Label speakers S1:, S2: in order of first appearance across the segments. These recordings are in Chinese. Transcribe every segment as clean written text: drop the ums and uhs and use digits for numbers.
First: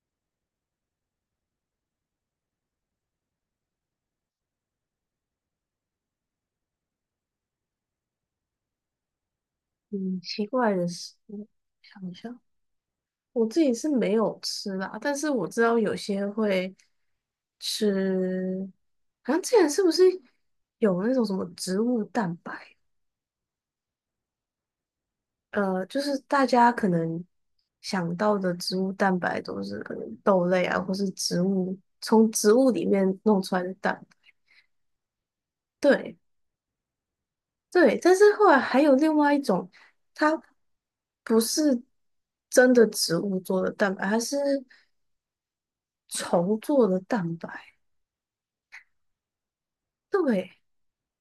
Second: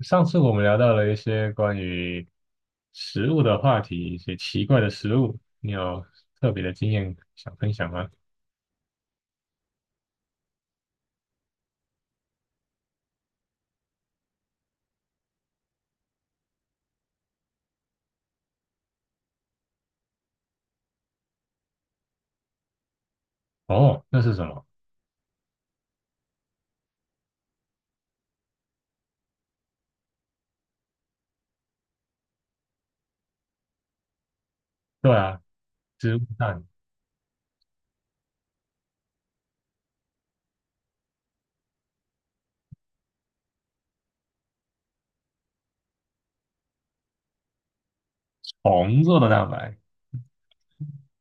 S1: 上次我们聊到了一些关于食物的话题，一些奇怪的食物，你有特别的经验想分享吗？
S2: 嗯，奇怪的食物，想想，我自己是没有吃啦，但是我知道有些会吃，好像之前是不是有那种什么植物蛋白？
S1: 哦，那是什么？
S2: 就是大家可能想到的植物蛋白都是可能豆类啊，或是植物从植物里面弄出来的蛋白。
S1: 对啊，
S2: 对
S1: 植物蛋，
S2: 对，但是后来还有另外一种，它不是真的植物做的蛋白，它是。重做的蛋白，
S1: 虫做的蛋白，
S2: 对。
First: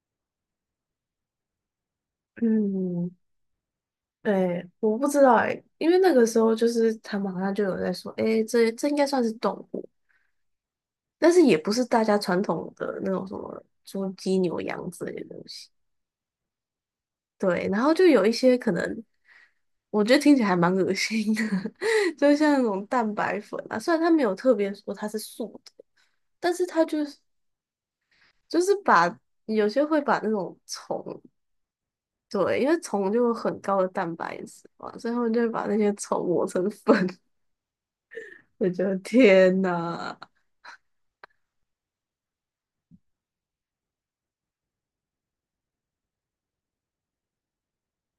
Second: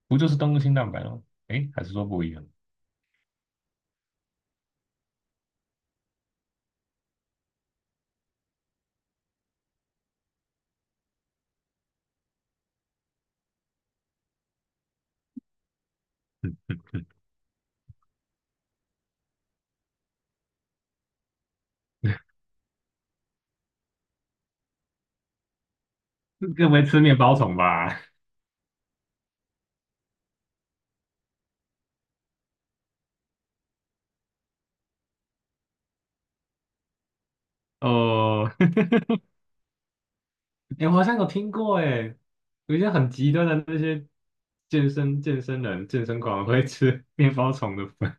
S1: 不就是动物性蛋白吗？诶，还是说不一样？
S2: 嗯，对，我不知道哎、因为那个时候就是他们好像就有在说，哎、这应该算是动物，但是也不是大家传统的那种什么猪、鸡、牛、羊之类的东西。
S1: 嗯嗯
S2: 对，然后就有一些可能，我觉得听起来还蛮恶心的。就像那种蛋白粉啊，虽然它没有特别说它是素的，但
S1: 嗯，
S2: 是
S1: 更没
S2: 它
S1: 吃
S2: 就
S1: 面
S2: 是
S1: 包虫吧？
S2: 就是把有些会把那种虫。对，因为虫就有很高的蛋白质嘛，所以他们就会把那些虫磨成粉。
S1: 哦，
S2: 我觉得天呐。
S1: 诶，我好像有听过，诶，有一些很极端的那些健身人、健身狂会吃面包虫的粉，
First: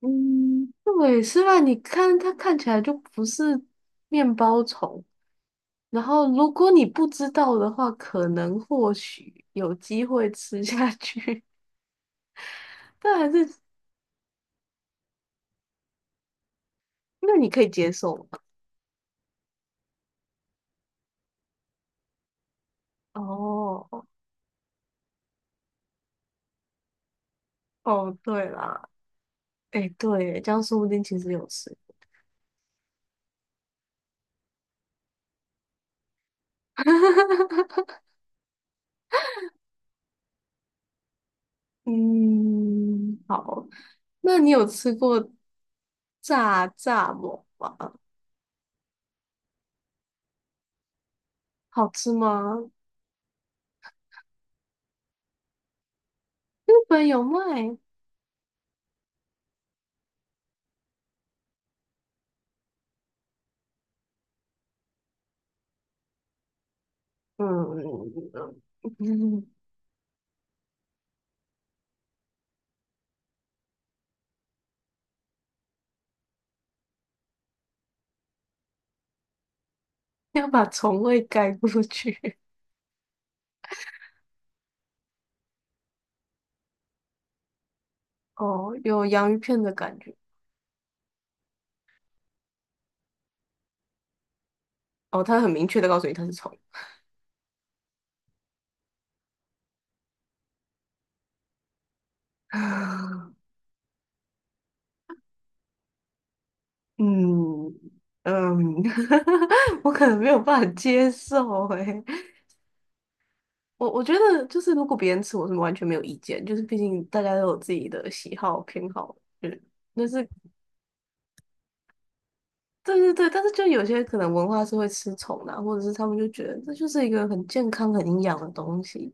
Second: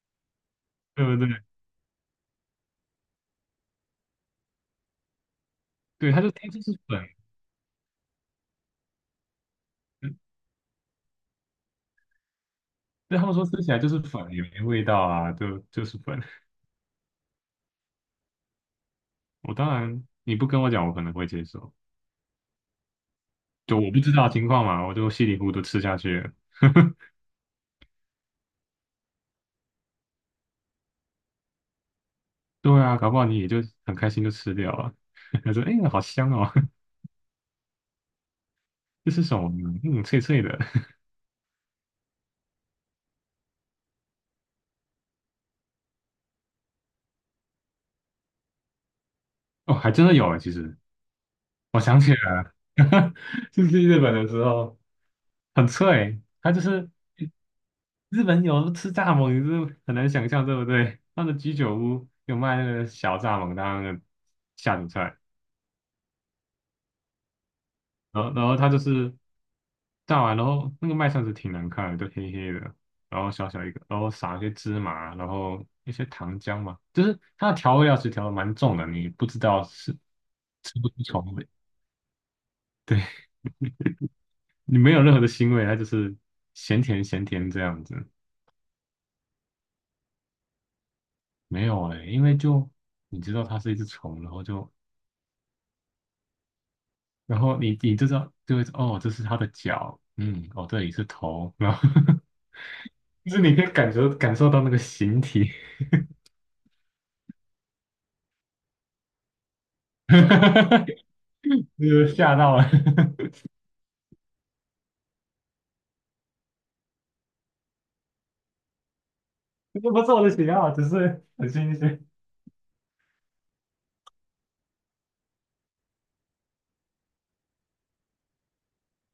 S2: 嗯，
S1: 对
S2: 对，
S1: 不
S2: 是
S1: 对？
S2: 吧？你看它看起来就不是面包虫，然
S1: 对，它
S2: 后
S1: 就
S2: 如
S1: 天就
S2: 果
S1: 是
S2: 你不
S1: 粉。
S2: 知道的话，可能或许有机会吃下去。但
S1: 对他
S2: 还
S1: 们说
S2: 是
S1: 吃起来就是粉，也没味道啊，就是粉。
S2: 那你可以接受吗？
S1: 我当然你不跟我讲，我可能会接受。就
S2: 哦
S1: 我不知道情况嘛，我就稀里糊涂吃下去了。
S2: 哦，对啦，哎，对耶，这样说不定其实有吃。
S1: 对啊，搞不好你也就很开心就吃掉了。他说："哎、好香哦，这是什么呢嗯，脆脆的。
S2: 嗯，好，那你有吃过炸馍吗？
S1: 哦，还真的有哎。其实我
S2: 好
S1: 想
S2: 吃
S1: 起来了，
S2: 吗？
S1: 就是去日本的时候很脆。它就
S2: 日
S1: 是
S2: 本有卖。
S1: 日本有吃蚱蜢，你是很难想象，对不对？那个居酒屋有卖那个小蚱蜢当那个下酒菜。
S2: 嗯，
S1: 然后然 后它就是
S2: 嗯
S1: 炸完，然后那个麦算是挺难看的，就黑黑的，然后小小一个，然后撒一些芝麻，然后一些糖浆嘛，就是它的调味料其实调的蛮重的，你不知道是
S2: 要把
S1: 吃不
S2: 虫
S1: 出
S2: 味
S1: 虫味，
S2: 盖过去。
S1: 你没有任何的腥味，它就是咸甜咸甜这样子，
S2: 哦，有洋芋片的感觉。
S1: 没有哎、因为就你知道它是一只虫，然后就
S2: 哦，它很明确的告诉你它是虫。
S1: 然后你就知道就会哦，这是它的脚，嗯，哦这里是头，然后 就是你可以感受到那个形体。
S2: 嗯嗯，我可 能
S1: 哈
S2: 没有办法
S1: 哈
S2: 接受诶。
S1: 吓到了，
S2: 我觉得就是如果别人吃，我是完全没有意见，就是毕竟大家都有自己的喜好偏好，嗯。
S1: 这不
S2: 那
S1: 是我
S2: 是
S1: 的喜好，只是很新鲜。
S2: 对对对，但是就有些可能文化是会吃虫的啊，或者是他们就觉得这就是一个很健康、很营养的东西，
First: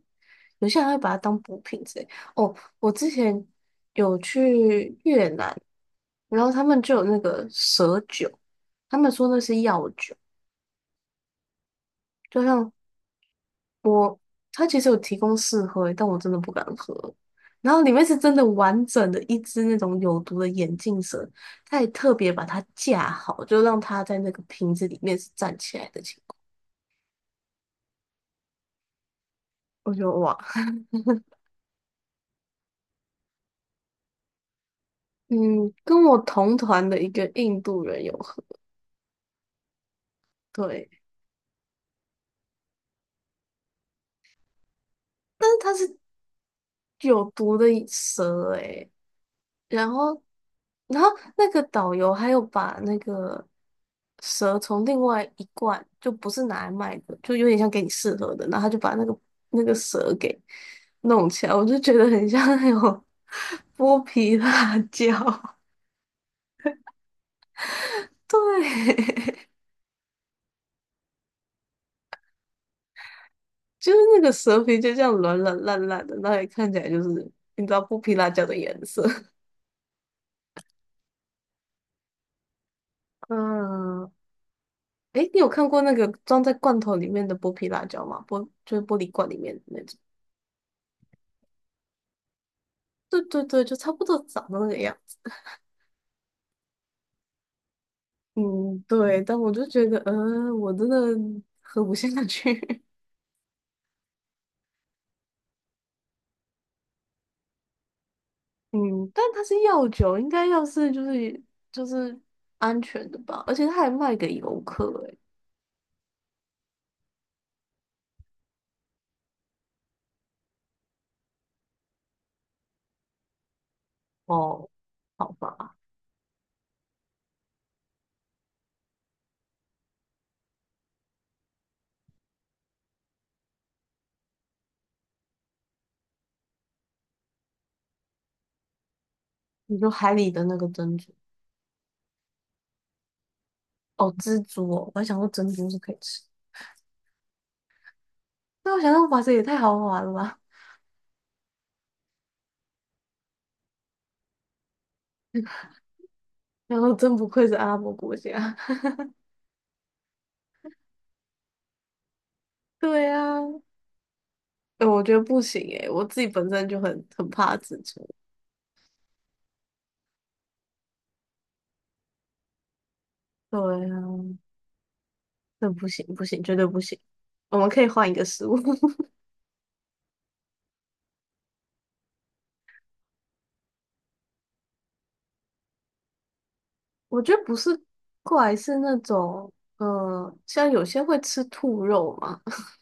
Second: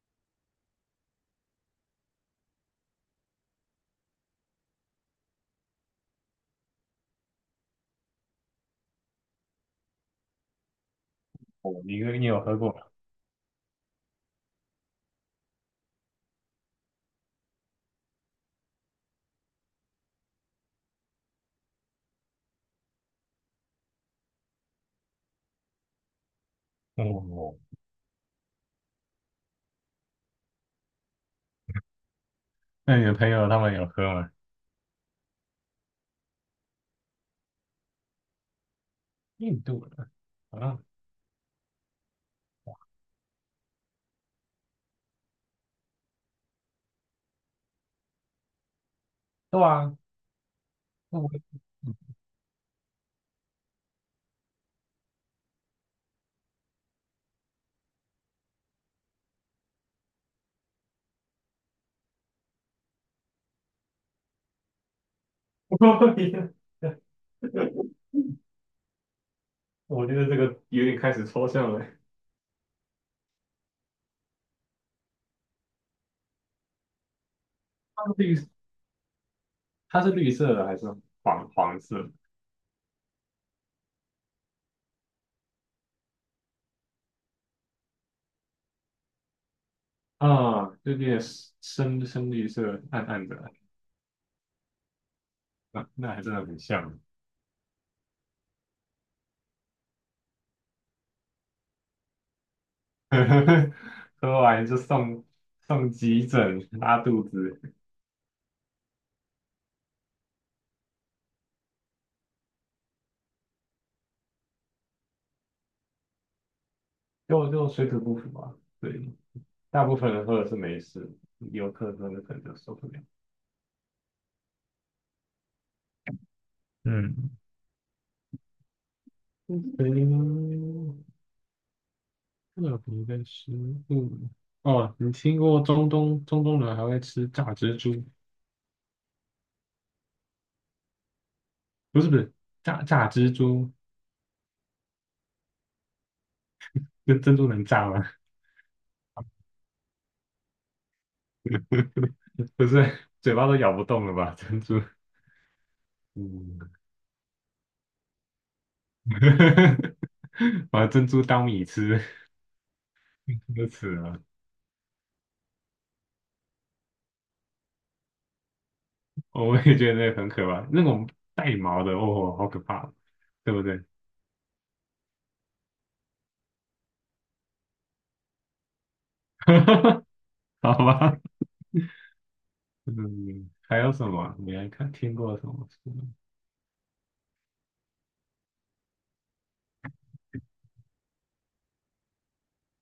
S2: 有些人还会把它当补品之类。哦，我之前有去越南，然后他们就有那个蛇酒，他们说那是药酒，
S1: 哦，你你有
S2: 就
S1: 喝
S2: 像
S1: 过吗？
S2: 我，他其实有提供试喝，但我真的不敢喝。然后里面是真的完整的一只那种有毒的眼镜蛇，他也特别把它架好，就让它在那个瓶子里面是站起来的情。
S1: 哦，
S2: 我就哇，
S1: 那你的朋友他们有喝吗？
S2: 嗯，跟我同团的一个印度人有合，
S1: 印度的啊，
S2: 对，但是他是有毒的蛇诶，
S1: 对
S2: 然
S1: 啊，
S2: 后，然后
S1: 那我
S2: 那个导游还有把那个蛇从另外一罐，就不是拿来卖的，就有点像给你试喝的，然后他就把那个那个蛇弄起来，我就觉得很像那种 剥皮辣椒，对。
S1: 我觉得这个有点开始抽象了。
S2: 就是那个蛇皮就这样软软烂烂的，那也看起来就是你知道剥
S1: 它
S2: 皮
S1: 是
S2: 辣椒
S1: 绿，
S2: 的颜色。
S1: 它是绿色的还是黄黄色
S2: 嗯，诶，你有看过那个装在罐头里面的剥皮辣椒吗？就是玻璃罐里面的那种。
S1: 啊，就有点深深绿色，暗
S2: 对
S1: 暗的，
S2: 对对，就差不多长得那个样子。
S1: 那那还真的很像。
S2: 嗯，对，但我就觉得，嗯，我真的喝不下去。
S1: 喝完就送急诊拉肚子，
S2: 嗯，但它是药酒，应该要是就是安全的吧，而且它还卖给游客、欸诶。
S1: 就水土不服啊。对，大部分人喝的是没事，游客喝的可能就受不了。
S2: 哦，好吧，
S1: 嗯，嗯，特别的食物哦，你听过中东人还会吃炸蜘蛛？
S2: 你说海里的那个珍珠。
S1: 不是不是，炸蜘蛛
S2: 哦，蜘蛛哦，我还想说珍珠是可以吃，
S1: 跟珍珠能炸吗？
S2: 那我想说哇塞，也太豪华了吧！
S1: 不是，嘴巴都咬不动了吧？珍珠，嗯，
S2: 然后真不愧是阿拉伯国家。
S1: 把珍珠当米吃。
S2: 对啊，
S1: 都死了，
S2: 哎、我觉得不行哎、我自己本身就很怕蜘蛛。
S1: 我也觉得那个很可怕，那种带毛的，哦，好可怕，对
S2: 对
S1: 不对？
S2: 啊，那不行不行，绝对不行。我们可以换一个食物。
S1: 好吧，嗯，还有什么啊你还看听过什么书
S2: 我觉得不是怪，是那种嗯，像有些会吃兔肉嘛。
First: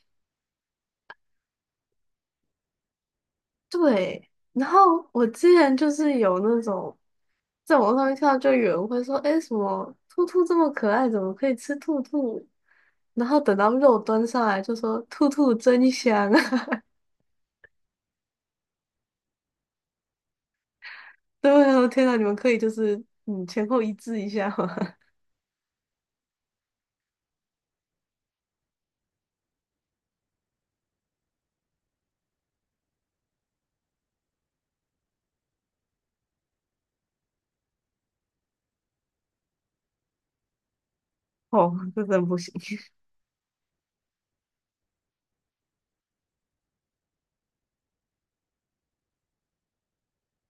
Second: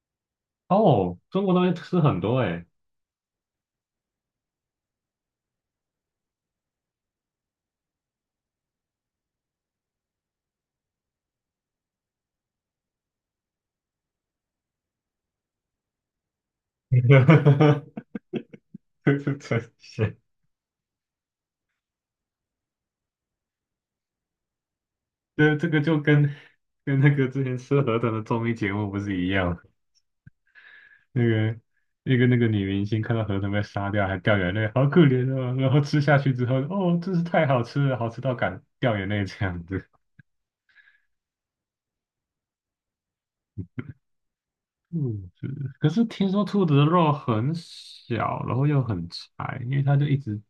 S1: 哦，中国东西吃很多哎、
S2: 对，然后我之前就是有那种在网上面看到，就有人会说，哎，什么兔兔这么可爱，怎么可以吃兔兔？然后等到肉端上来就说“兔兔真香啊”。
S1: 欸，这是真是，
S2: 对，我天呐，你们可以就是嗯前后一致一下吗？
S1: 这个就跟那个之前吃河豚的综艺节目不是一样？那个那个那个女明星看到河豚被杀掉还掉眼泪，好可怜哦，然后吃下去之后，哦，真是太好吃了，好吃到敢掉眼泪这样子。
S2: 哦，这真不行。
S1: 兔子，可是听说兔子的肉很小，然后又很柴，因为它就一直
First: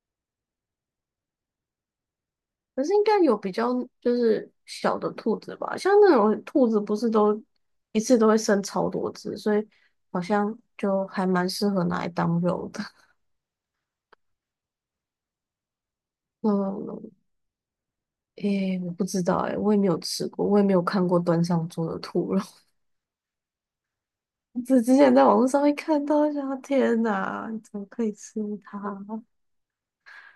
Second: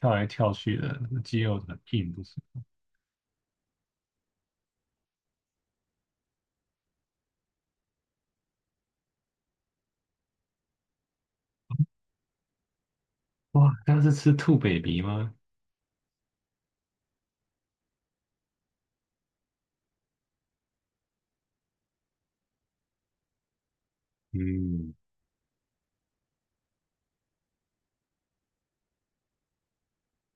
S1: 跳来跳去的，肌肉很硬，不是？
S2: 可是应该有比较就是小的兔子吧，像那种兔子不是都一次都会生超多只，所以好像就还蛮适合拿来当肉的。
S1: 哇，它是吃兔 baby 吗？
S2: 嗯，诶，我不知道诶，我也没有吃过，我也没有看过端上桌的兔肉。只
S1: 嗯，
S2: 之前在网络上会看到，想天呐，你怎么可以吃它？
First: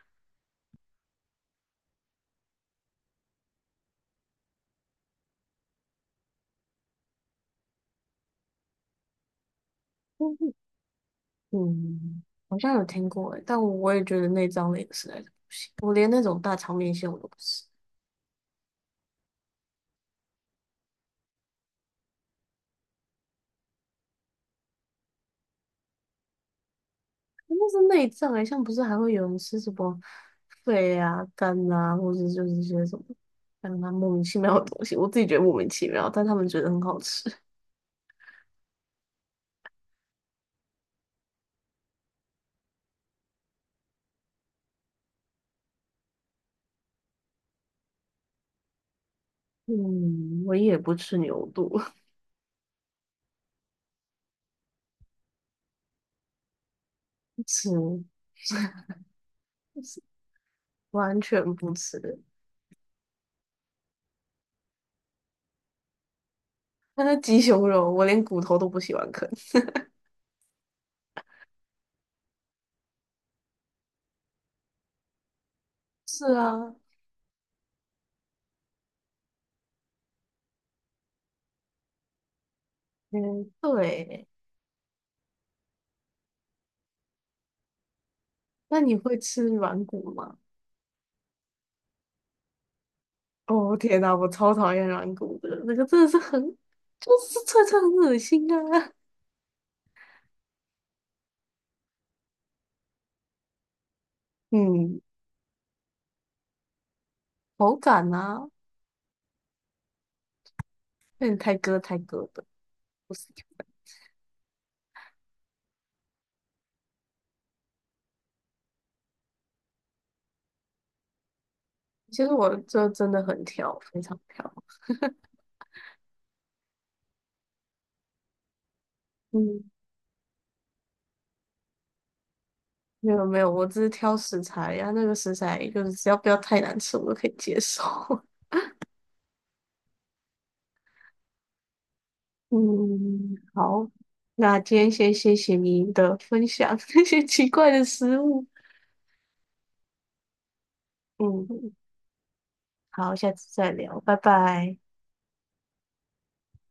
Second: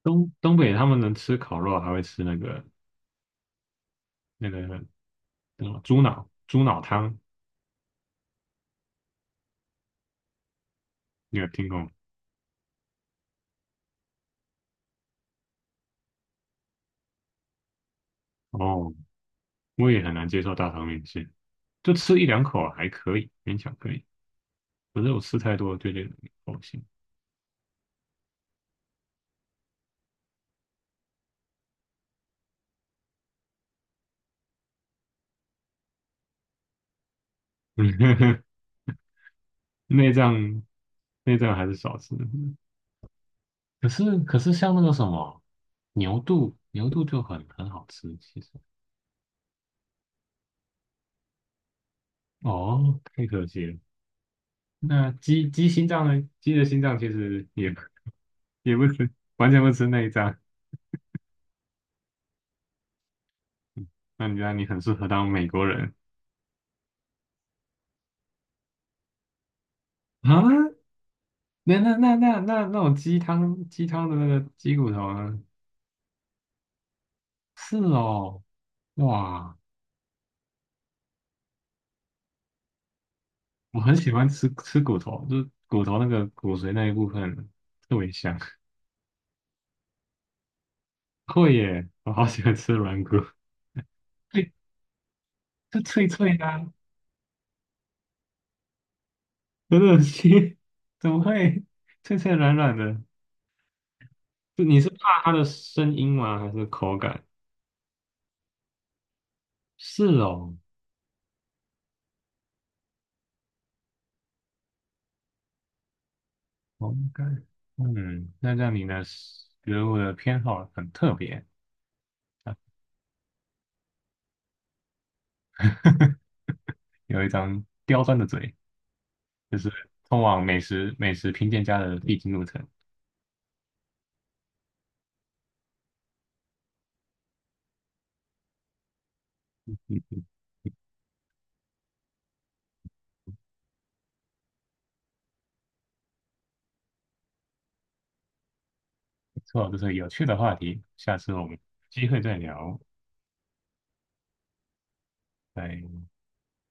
S1: 东东北他们能吃烤肉，还会吃那个那个那个猪脑汤，你有听过吗？
S2: 嗯，好像有听过诶，但我也觉得内脏类的实在是，我连那种大肠面线我都不吃，
S1: 哦，我也很难接受大肠面线，就吃一两口还可以，勉强可以。可是我吃太多就觉得恶心，
S2: 那是内脏诶，像不是还会有人吃什么肺啊、肝啊，或者就是一些什么，让他莫名其妙的东西，我自己觉得莫名其妙，但他们觉得很好吃。
S1: 内脏内脏还是少吃。可是像那个什么牛肚，牛肚就很很好吃，其实
S2: 嗯，我也不吃牛肚。
S1: 哦，太可惜了。那鸡心脏呢？鸡的心脏其
S2: 不
S1: 实
S2: 吃，
S1: 也不也不吃，完全不
S2: 不
S1: 吃
S2: 吃
S1: 内脏。
S2: 完全不吃。
S1: 嗯那你觉得你很适合当美国人
S2: 那是鸡胸肉，我连骨头都不喜欢啃。
S1: 啊？那种鸡汤的那个鸡骨头呢？
S2: 是啊，
S1: 是哦，哇，
S2: 嗯，对
S1: 我很喜
S2: 欸。
S1: 欢吃骨头，就是骨头那个骨髓那一部分特别香。
S2: 那你会吃软骨吗？
S1: 会耶，我好喜欢吃软骨。
S2: 哦天哪，我
S1: 脆，
S2: 超讨厌软骨的，那
S1: 就
S2: 个真
S1: 脆
S2: 的是
S1: 脆
S2: 很，
S1: 的啊
S2: 就是脆脆很恶心啊。
S1: 很恶心，怎么会脆脆软软的？就你是
S2: 嗯，
S1: 怕它的声音吗？还是口感？
S2: 口感啊，
S1: 是哦，
S2: 有点太割的。
S1: 口感。嗯，那让你的食物的偏好很特别，
S2: 其实我这真的很挑，非常挑。
S1: 有一张刁钻的嘴，就
S2: 嗯，
S1: 是通往美食评鉴家的必经路程。
S2: 没有没有，我只是挑食材呀、那个食材就是只要不要太难吃，我都可以接受。
S1: 嗯，
S2: 嗯，好，那今天先谢谢你的分享，那些奇怪的食物。
S1: 不错，这是有趣的话题，下次我们有
S2: 嗯，
S1: 机会再聊，
S2: 好，下次再聊，拜拜。
S1: 拜。